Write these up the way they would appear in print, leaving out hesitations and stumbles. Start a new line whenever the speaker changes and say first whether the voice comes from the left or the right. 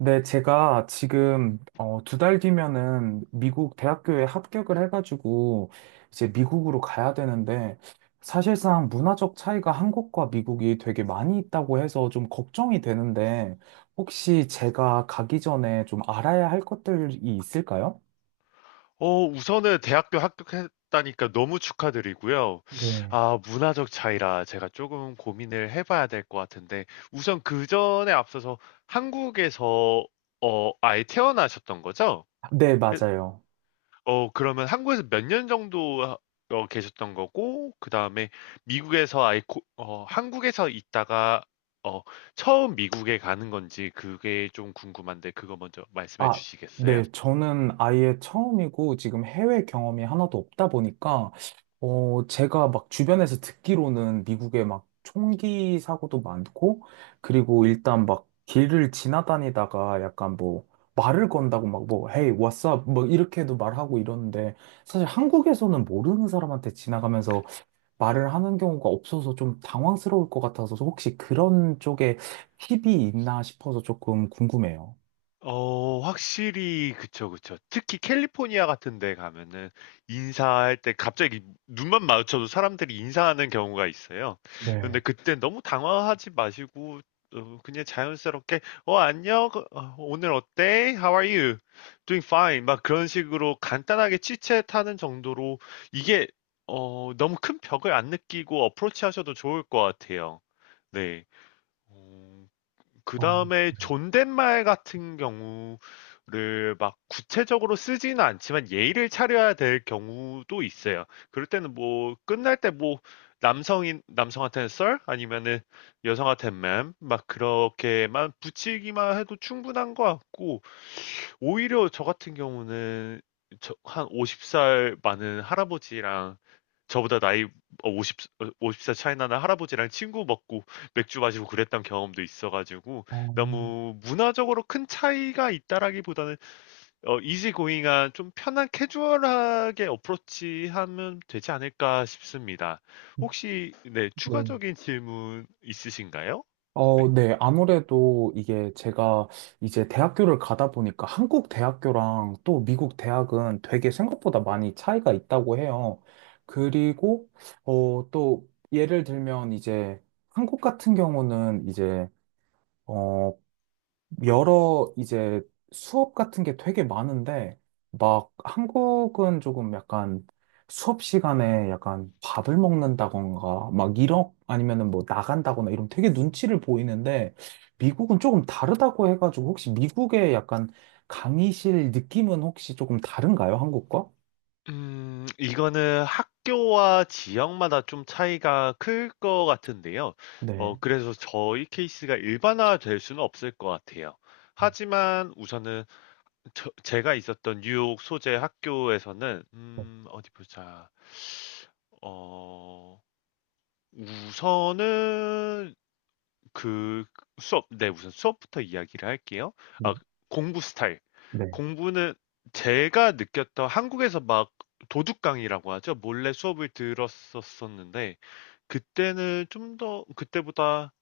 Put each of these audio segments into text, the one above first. right: 네, 제가 지금 두 달 뒤면은 미국 대학교에 합격을 해가지고 이제 미국으로 가야 되는데 사실상 문화적 차이가 한국과 미국이 되게 많이 있다고 해서 좀 걱정이 되는데 혹시 제가 가기 전에 좀 알아야 할 것들이 있을까요?
left: 우선은 대학교 합격했다니까 너무 축하드리고요.
right: 네.
left: 아, 문화적 차이라 제가 조금 고민을 해봐야 될 것 같은데, 우선 그 전에 앞서서 한국에서, 아예 태어나셨던 거죠?
right: 네,
left: 그-
right: 맞아요.
left: 그러면 한국에서 몇 년 정도 계셨던 거고, 그 다음에 미국에서 아예, 한국에서 있다가, 어, 처음 미국에 가는 건지 그게 좀 궁금한데, 그거 먼저 말씀해
right: 아,
left: 주시겠어요?
right: 네. 저는 아예 처음이고 지금 해외 경험이 하나도 없다 보니까, 제가 막 주변에서 듣기로는 미국에 막 총기 사고도 많고, 그리고 일단 막 길을 지나다니다가 약간 뭐 말을 건다고 막 뭐, Hey, what's up? 뭐 이렇게도 말하고 이러는데, 사실 한국에서는 모르는 사람한테 지나가면서 말을 하는 경우가 없어서 좀 당황스러울 것 같아서 혹시 그런 쪽에 팁이 있나 싶어서 조금 궁금해요.
left: 확실히 그쵸, 그쵸. 특히 캘리포니아 같은 데 가면은 인사할 때 갑자기 눈만 마주쳐도 사람들이 인사하는 경우가 있어요. 근데
right: 네.
left: 그때 너무 당황하지 마시고 그냥 자연스럽게 "어 안녕. 어 오늘 어때? How are you? Doing fine." 막 그런 식으로 간단하게 치 h 하는 정도로 이게 너무 큰 벽을 안 느끼고 approach하셔도 좋을 것 같아요. 네. 어. 그
right: 어,
left: 다음에
right: 네.
left: 존댓말 같은 경우를 막 구체적으로 쓰지는 않지만 예의를 차려야 될 경우도 있어요. 그럴 때는 뭐 끝날 때 뭐 남성인 남성한테는 썰 아니면은 여성한테는 맴막 그렇게만 붙이기만 해도 충분한 것 같고 오히려 저 같은 경우는 한 50살 많은 할아버지랑 저보다 나이 어, 50, 어, 50살 차이 나는 할아버지랑 친구 먹고 맥주 마시고 그랬던 경험도 있어가지고
right: 어,
left: 너무 문화적으로 큰 차이가 있다라기보다는 이지고잉한 좀 편한 캐주얼하게 어프로치하면 되지 않을까 싶습니다. 혹시 네,
right: 네.
left: 추가적인 질문 있으신가요? 네.
right: 어, 네. 아무래도 이게 제가 이제 대학교를 가다 보니까 한국 대학교랑 또 미국 대학은 되게 생각보다 많이 차이가 있다고 해요. 그리고, 또 예를 들면 이제 한국 같은 경우는 이제, 어, 여러 이제 수업 같은 게 되게 많은데, 막 한국은 조금 약간 수업 시간에 약간 밥을 먹는다던가, 막 이런, 아니면은 뭐 나간다거나 이런 되게 눈치를 보이는데, 미국은 조금 다르다고 해가지고, 혹시 미국의 약간 강의실 느낌은 혹시 조금 다른가요? 한국과?
left: 이거는 학교와 지역마다 좀 차이가 클 것 같은데요.
right: 네.
left: 그래서 저희 케이스가 일반화 될 수는 없을 것 같아요. 하지만 우선은 제가 있었던 뉴욕 소재 학교에서는,
right: 네.
left: 어디 보자. 어, 우선은 그 수업 네 우선 수업부터 이야기를 할게요.
right: 네.
left: 아, 공부 스타일.
right: 네.
left: 공부는 제가 느꼈던 한국에서 막 도둑 강의라고 하죠. 몰래 수업을 들었었었는데 그때는 좀 더 그때보다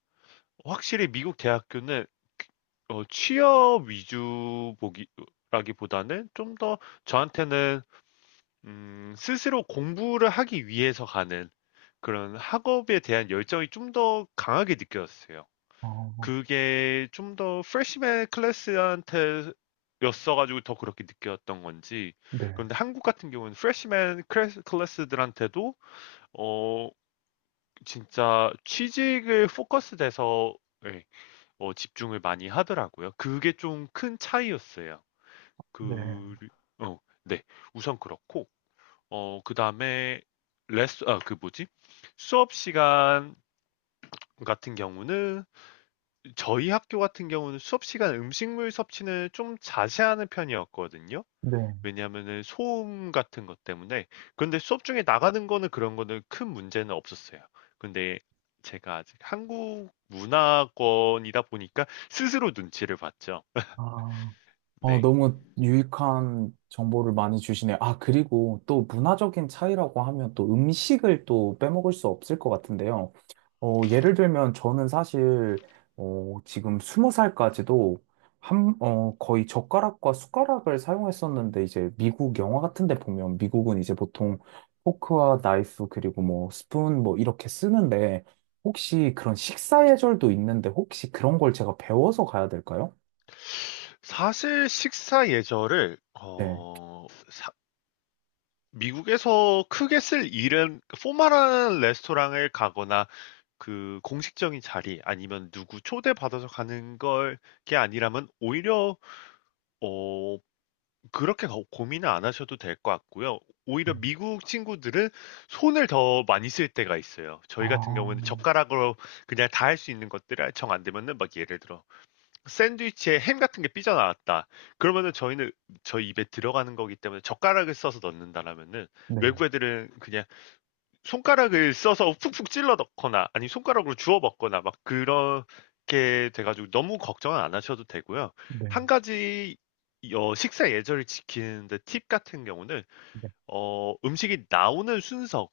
left: 확실히 미국 대학교는 취업 위주 보기라기보다는 좀 더 저한테는 스스로 공부를 하기 위해서 가는 그런 학업에 대한 열정이 좀 더 강하게 느껴졌어요.
right: 아,
left: 그게 좀 더 프레시맨 클래스한테 였어가지고 더 그렇게 느꼈던 건지
right: 네.
left: 그런데 한국 같은 경우는 프레시맨 클래스, 클래스들한테도 어 진짜 취직을 포커스 돼서 예, 집중을 많이 하더라고요. 그게 좀 큰 차이였어요.
right: 네.
left: 그, 어, 네. 우선 그렇고, 그 다음에, 아, 그 뭐지? 수업 시간 같은 경우는 저희 학교 같은 경우는 수업 시간 음식물 섭취는 좀 자제하는 편이었거든요.
right: 네.
left: 왜냐하면은 소음 같은 것 때문에. 근데 수업 중에 나가는 거는 그런 거는 큰 문제는 없었어요. 근데 제가 아직 한국 문화권이다 보니까 스스로 눈치를 봤죠.
right: 아. 어,
left: 네.
right: 너무 유익한 정보를 많이 주시네요. 아, 그리고 또 문화적인 차이라고 하면 또 음식을 또 빼먹을 수 없을 것 같은데요. 예를 들면 저는 사실, 지금 스무 살까지도 한, 어, 거의 젓가락과 숟가락을 사용했었는데 이제 미국 영화 같은 데 보면 미국은 이제 보통 포크와 나이프 그리고 뭐 스푼 뭐 이렇게 쓰는데 혹시 그런 식사 예절도 있는데 혹시 그런 걸 제가 배워서 가야 될까요?
left: 사실 식사 예절을
right: 네.
left: 미국에서 크게 쓸 일은 포멀한 레스토랑을 가거나 그 공식적인 자리 아니면 누구 초대받아서 가는 걸 게 아니라면 오히려 어 그렇게 고민을 안 하셔도 될 것 같고요. 오히려
right: 네.
left: 미국 친구들은 손을 더 많이 쓸 때가 있어요.
right: 아.
left: 저희 같은 경우에는 젓가락으로 그냥 다 할 수 있는 것들을 정 안 되면은 막 예를 들어 샌드위치에 햄 같은 게 삐져나왔다. 그러면은 저희는 저희 입에 들어가는 거기 때문에 젓가락을 써서 넣는다라면은
right: 네,
left: 외국 애들은 그냥 손가락을 써서 푹푹 찔러 넣거나 아니 손가락으로 주워 먹거나 막 그렇게 돼가지고 너무 걱정은 안 하셔도 되고요. 한
right: 네,
left: 가지 식사 예절을 지키는데 팁 같은 경우는
right: 네.
left: 음식이 나오는 순서일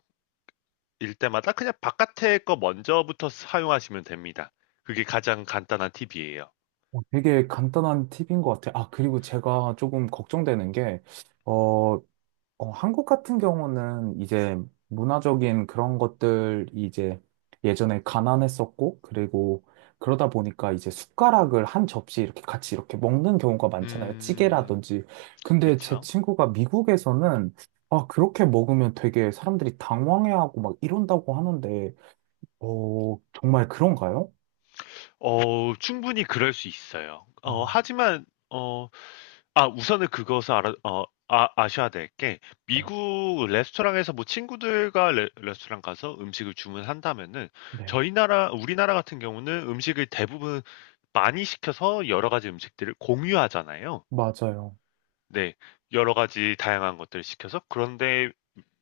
left: 때마다 그냥 바깥에 거 먼저부터 사용하시면 됩니다. 그게 가장 간단한 팁이에요.
right: 어, 되게 간단한 팁인 것 같아요. 아, 그리고 제가 조금 걱정되는 게, 어, 한국 같은 경우는 이제 문화적인 그런 것들이 이제 예전에 가난했었고, 그리고 그러다 보니까 이제 숟가락을 한 접시 이렇게 같이 이렇게 먹는 경우가 많잖아요.
left: 음,
right: 찌개라든지. 근데 제
left: 그렇죠.
right: 친구가 미국에서는 아, 그렇게 먹으면 되게 사람들이 당황해하고 막 이런다고 하는데, 어, 정말 그런가요?
left: 충분히 그럴 수 있어요.
right: 아,
left: 하지만 우선은 그것을 아셔야 될 게,
right: 네,
left: 미국 레스토랑에서 뭐 친구들과 스토랑 가서 음식을 주문한다면은,
right: 네.
left: 우리나라 같은 경우는 음식을 대부분 많이 시켜서 여러 가지 음식들을 공유하잖아요.
right: 맞아요.
left: 네, 여러 가지 다양한 것들을 시켜서. 그런데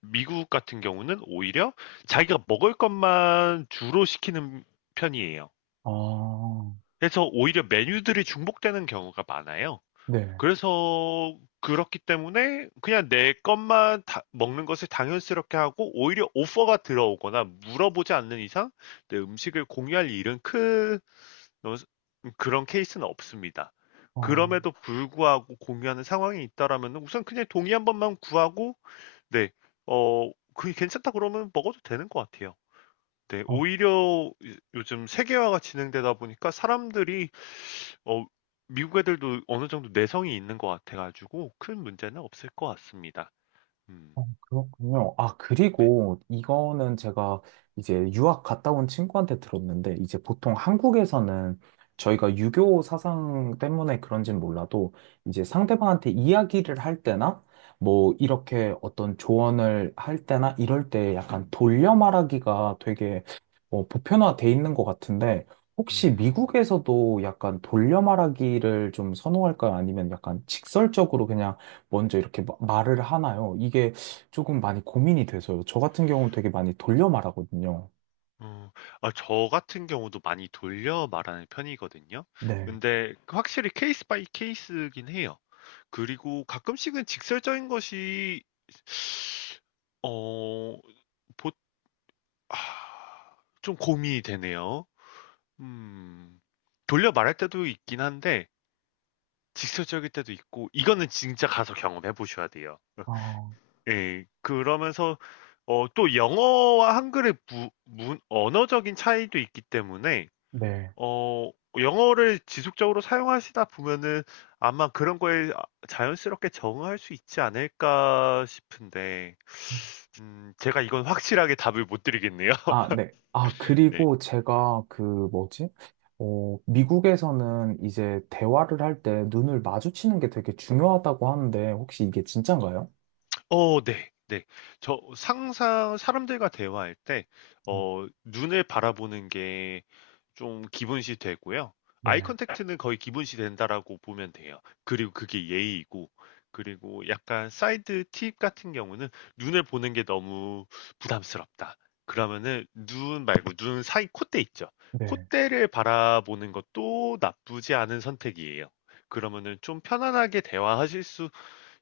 left: 미국 같은 경우는 오히려 자기가 먹을 것만 주로 시키는 편이에요.
right: 아,
left: 그래서 오히려 메뉴들이 중복되는 경우가 많아요.
right: 네.
left: 그래서 그렇기 때문에 그냥 내 것만 먹는 것을 당연스럽게 하고 오히려 오퍼가 들어오거나 물어보지 않는 이상 내 음식을 공유할 일은 큰 어, 그런 케이스는 없습니다.
right: 아,
left: 그럼에도 불구하고 공유하는 상황이 있다라면 우선 그냥 동의 한 번만 구하고 네, 그게 괜찮다 그러면 먹어도 되는 것 같아요. 네,
right: 아,
left: 오히려 요즘 세계화가 진행되다 보니까 사람들이 어, 미국 애들도 어느 정도 내성이 있는 것 같아가지고 큰 문제는 없을 것 같습니다. 음,
right: 어, 그렇군요. 아,
left: 네.
right: 그리고 이거는 제가 이제 유학 갔다 온 친구한테 들었는데, 이제 보통 한국에서는 저희가 유교 사상 때문에 그런진 몰라도, 이제 상대방한테 이야기를 할 때나, 뭐, 이렇게 어떤 조언을 할 때나, 이럴 때 약간 돌려 말하기가 되게 보편화돼 있는 것 같은데, 혹시
left: 음,
right: 미국에서도 약간 돌려 말하기를 좀 선호할까요? 아니면 약간 직설적으로 그냥 먼저 이렇게 말을 하나요? 이게 조금 많이 고민이 돼서요. 저 같은 경우는 되게 많이 돌려 말하거든요.
left: 어, 저 같은 경우도 많이 돌려 말하는 편이거든요.
right: 네.
left: 근데 확실히 케이스 바이 케이스긴 해요. 그리고 가끔씩은 직설적인 것이, 어, 보, 아, 좀 고민이 되네요. 음, 돌려 말할 때도 있긴 한데, 직설적일 때도 있고, 이거는 진짜 가서 경험해 보셔야 돼요.
right: 아,
left: 예, 그러면서 또 영어와 한글의 언어적인 차이도 있기 때문에
right: 네.
left: 어, 영어를 지속적으로 사용하시다 보면은 아마 그런 거에 자연스럽게 적응할 수 있지 않을까 싶은데 제가 이건 확실하게 답을 못 드리겠네요.
right: 아, 네. 아,
left: 네.
right: 그리고 제가 그 뭐지? 어, 미국에서는 이제 대화를 할 때 눈을 마주치는 게 되게 중요하다고 하는데 혹시 이게 진짠가요?
left: 네. 네. 저 항상 사람들과 대화할 때
right: 음.
left: 눈을 바라보는 게 좀 기본시 되고요. 아이
right: 네.
left: 컨택트는 거의 기본시 된다라고 보면 돼요. 그리고 그게 예의이고 그리고 약간 사이드 팁 같은 경우는 눈을 보는 게 너무 부담스럽다. 그러면은 눈 말고 눈 사이 콧대 있죠.
right: 네.
left: 콧대를 바라보는 것도 나쁘지 않은 선택이에요. 그러면은 좀 편안하게 대화하실 수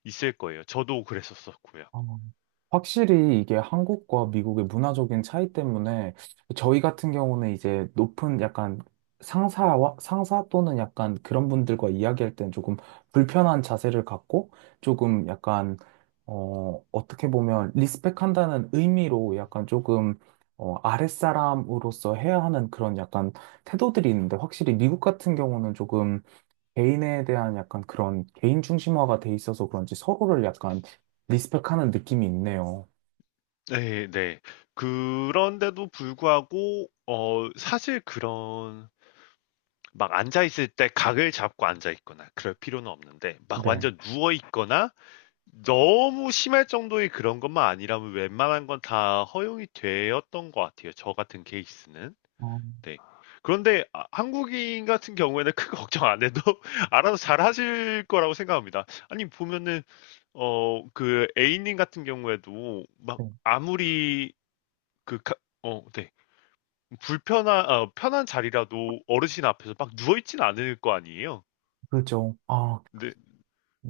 left: 있을 거예요. 저도 그랬었었고요.
right: 아,
left: 음.
right: 확실히 이게 한국과 미국의 문화적인 차이 때문에 저희 같은 경우는 이제 높은 약간 상사 또는 약간 그런 분들과 이야기할 땐 조금 불편한 자세를 갖고 조금 약간 어 어떻게 보면 리스펙한다는 의미로 약간 조금 어 아랫사람으로서 해야 하는 그런 약간 태도들이 있는데 확실히 미국 같은 경우는 조금 개인에 대한 약간 그런 개인 중심화가 돼 있어서 그런지 서로를 약간 리스펙하는 느낌이 있네요.
left: 네, 네. 그런데도 불구하고, 사실 그런, 막 앉아있을 때 각을 잡고 앉아있거나 그럴 필요는 없는데, 막
right: 네.
left: 완전 누워있거나 너무 심할 정도의 그런 것만 아니라면 웬만한 건 다 허용이 되었던 것 같아요. 저 같은 케이스는.
right: 어,
left: 네. 그런데 아, 한국인 같은 경우에는 크게 걱정 안 해도 알아서 잘 하실 거라고 생각합니다. 아니, 보면은, 그 A님 같은 경우에도 막
right: 네.
left: 아무리 그, 가- 네. 편한 자리라도 어르신 앞에서 막 누워있진 않을 거 아니에요?
right: 그죠. 아,
left: 네,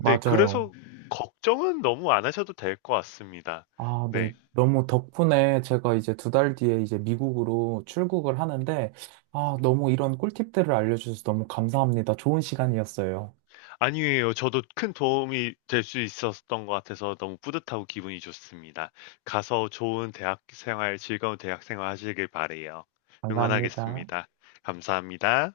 left: 네. 그래서 걱정은 너무 안 하셔도 될 것 같습니다.
right: 아, 네.
left: 네.
right: 너무 덕분에 제가 이제 두 달 뒤에 이제 미국으로 출국을 하는데, 아, 너무 이런 꿀팁들을 알려주셔서 너무 감사합니다. 좋은 시간이었어요.
left: 아니에요. 저도 큰 도움이 될 수 있었던 것 같아서 너무 뿌듯하고 기분이 좋습니다. 가서 좋은 대학 생활, 즐거운 대학 생활 하시길 바래요.
right: 감사합니다.
left: 응원하겠습니다. 감사합니다.